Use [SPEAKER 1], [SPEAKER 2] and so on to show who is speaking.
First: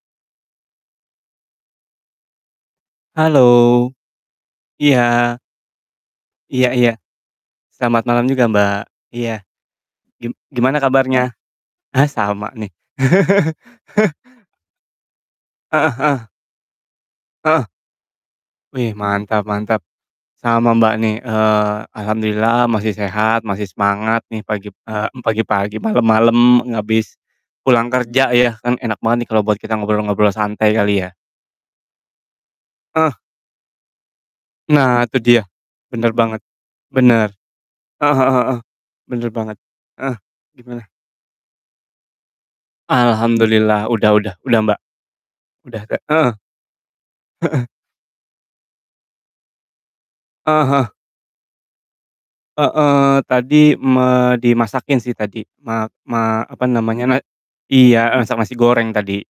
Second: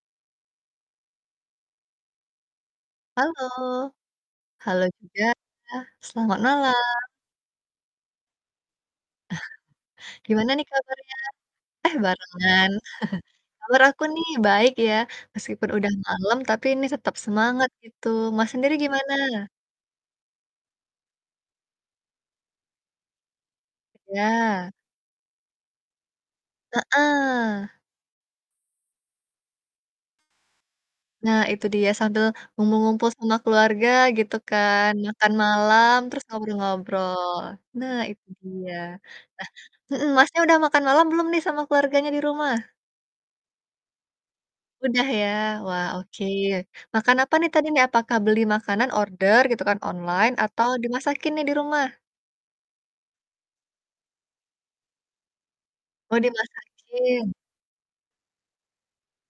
[SPEAKER 1] Halo,
[SPEAKER 2] Halo.
[SPEAKER 1] halo juga
[SPEAKER 2] Iya.
[SPEAKER 1] iya, selamat
[SPEAKER 2] Iya iya.
[SPEAKER 1] malam.
[SPEAKER 2] Selamat malam juga Mbak, iya. Gim
[SPEAKER 1] Gimana nih,
[SPEAKER 2] gimana
[SPEAKER 1] kabarnya?
[SPEAKER 2] kabarnya?
[SPEAKER 1] Eh,
[SPEAKER 2] Ah sama nih.
[SPEAKER 1] barengan. Kabar aku nih baik ya, meskipun udah
[SPEAKER 2] Heeh heeh.
[SPEAKER 1] malam, tapi ini tetap
[SPEAKER 2] Heeh.
[SPEAKER 1] semangat gitu. Mas, sendiri,
[SPEAKER 2] Wih, mantap
[SPEAKER 1] gimana?
[SPEAKER 2] mantap. Sama Mbak, nih, eee, Alhamdulillah masih sehat, masih semangat nih, pagi
[SPEAKER 1] Iya.
[SPEAKER 2] p eee, mmm, pagi-pagi malam-malam habis
[SPEAKER 1] Heeh.
[SPEAKER 2] pulang kerja ya, kan enak banget nih, kalau buat kita ngobrol-ngobrol santai, kali ya?
[SPEAKER 1] Nah, itu dia, sambil ngumpul-ngumpul
[SPEAKER 2] Heeh.
[SPEAKER 1] sama keluarga gitu kan,
[SPEAKER 2] Nah, itu
[SPEAKER 1] makan
[SPEAKER 2] dia,
[SPEAKER 1] malam,
[SPEAKER 2] bener
[SPEAKER 1] terus
[SPEAKER 2] banget. Bener,
[SPEAKER 1] ngobrol-ngobrol, nah
[SPEAKER 2] heeh
[SPEAKER 1] itu
[SPEAKER 2] heeh heeh,
[SPEAKER 1] dia.
[SPEAKER 2] bener banget.
[SPEAKER 1] Nah heeh,
[SPEAKER 2] Heeh,
[SPEAKER 1] Masnya, udah makan
[SPEAKER 2] gimana?
[SPEAKER 1] malam belum nih, sama keluarganya di rumah?
[SPEAKER 2] Alhamdulillah, udah udah udah Mbak.
[SPEAKER 1] Udah, ya?
[SPEAKER 2] Udah
[SPEAKER 1] Wah,
[SPEAKER 2] ta
[SPEAKER 1] oke.
[SPEAKER 2] heeh.
[SPEAKER 1] Makan apa nih,
[SPEAKER 2] Heeh.
[SPEAKER 1] tadi nih? Apakah beli makanan, order, gitu kan, online
[SPEAKER 2] Heeh
[SPEAKER 1] atau,
[SPEAKER 2] heeh.
[SPEAKER 1] dimasakin nih, di rumah?
[SPEAKER 2] Heeh, tadi me dimasakin sih, tadi. Mak
[SPEAKER 1] Oh,
[SPEAKER 2] ma apa namanya, na
[SPEAKER 1] dimasakin?
[SPEAKER 2] iya, eee, masak nasi goreng tadi.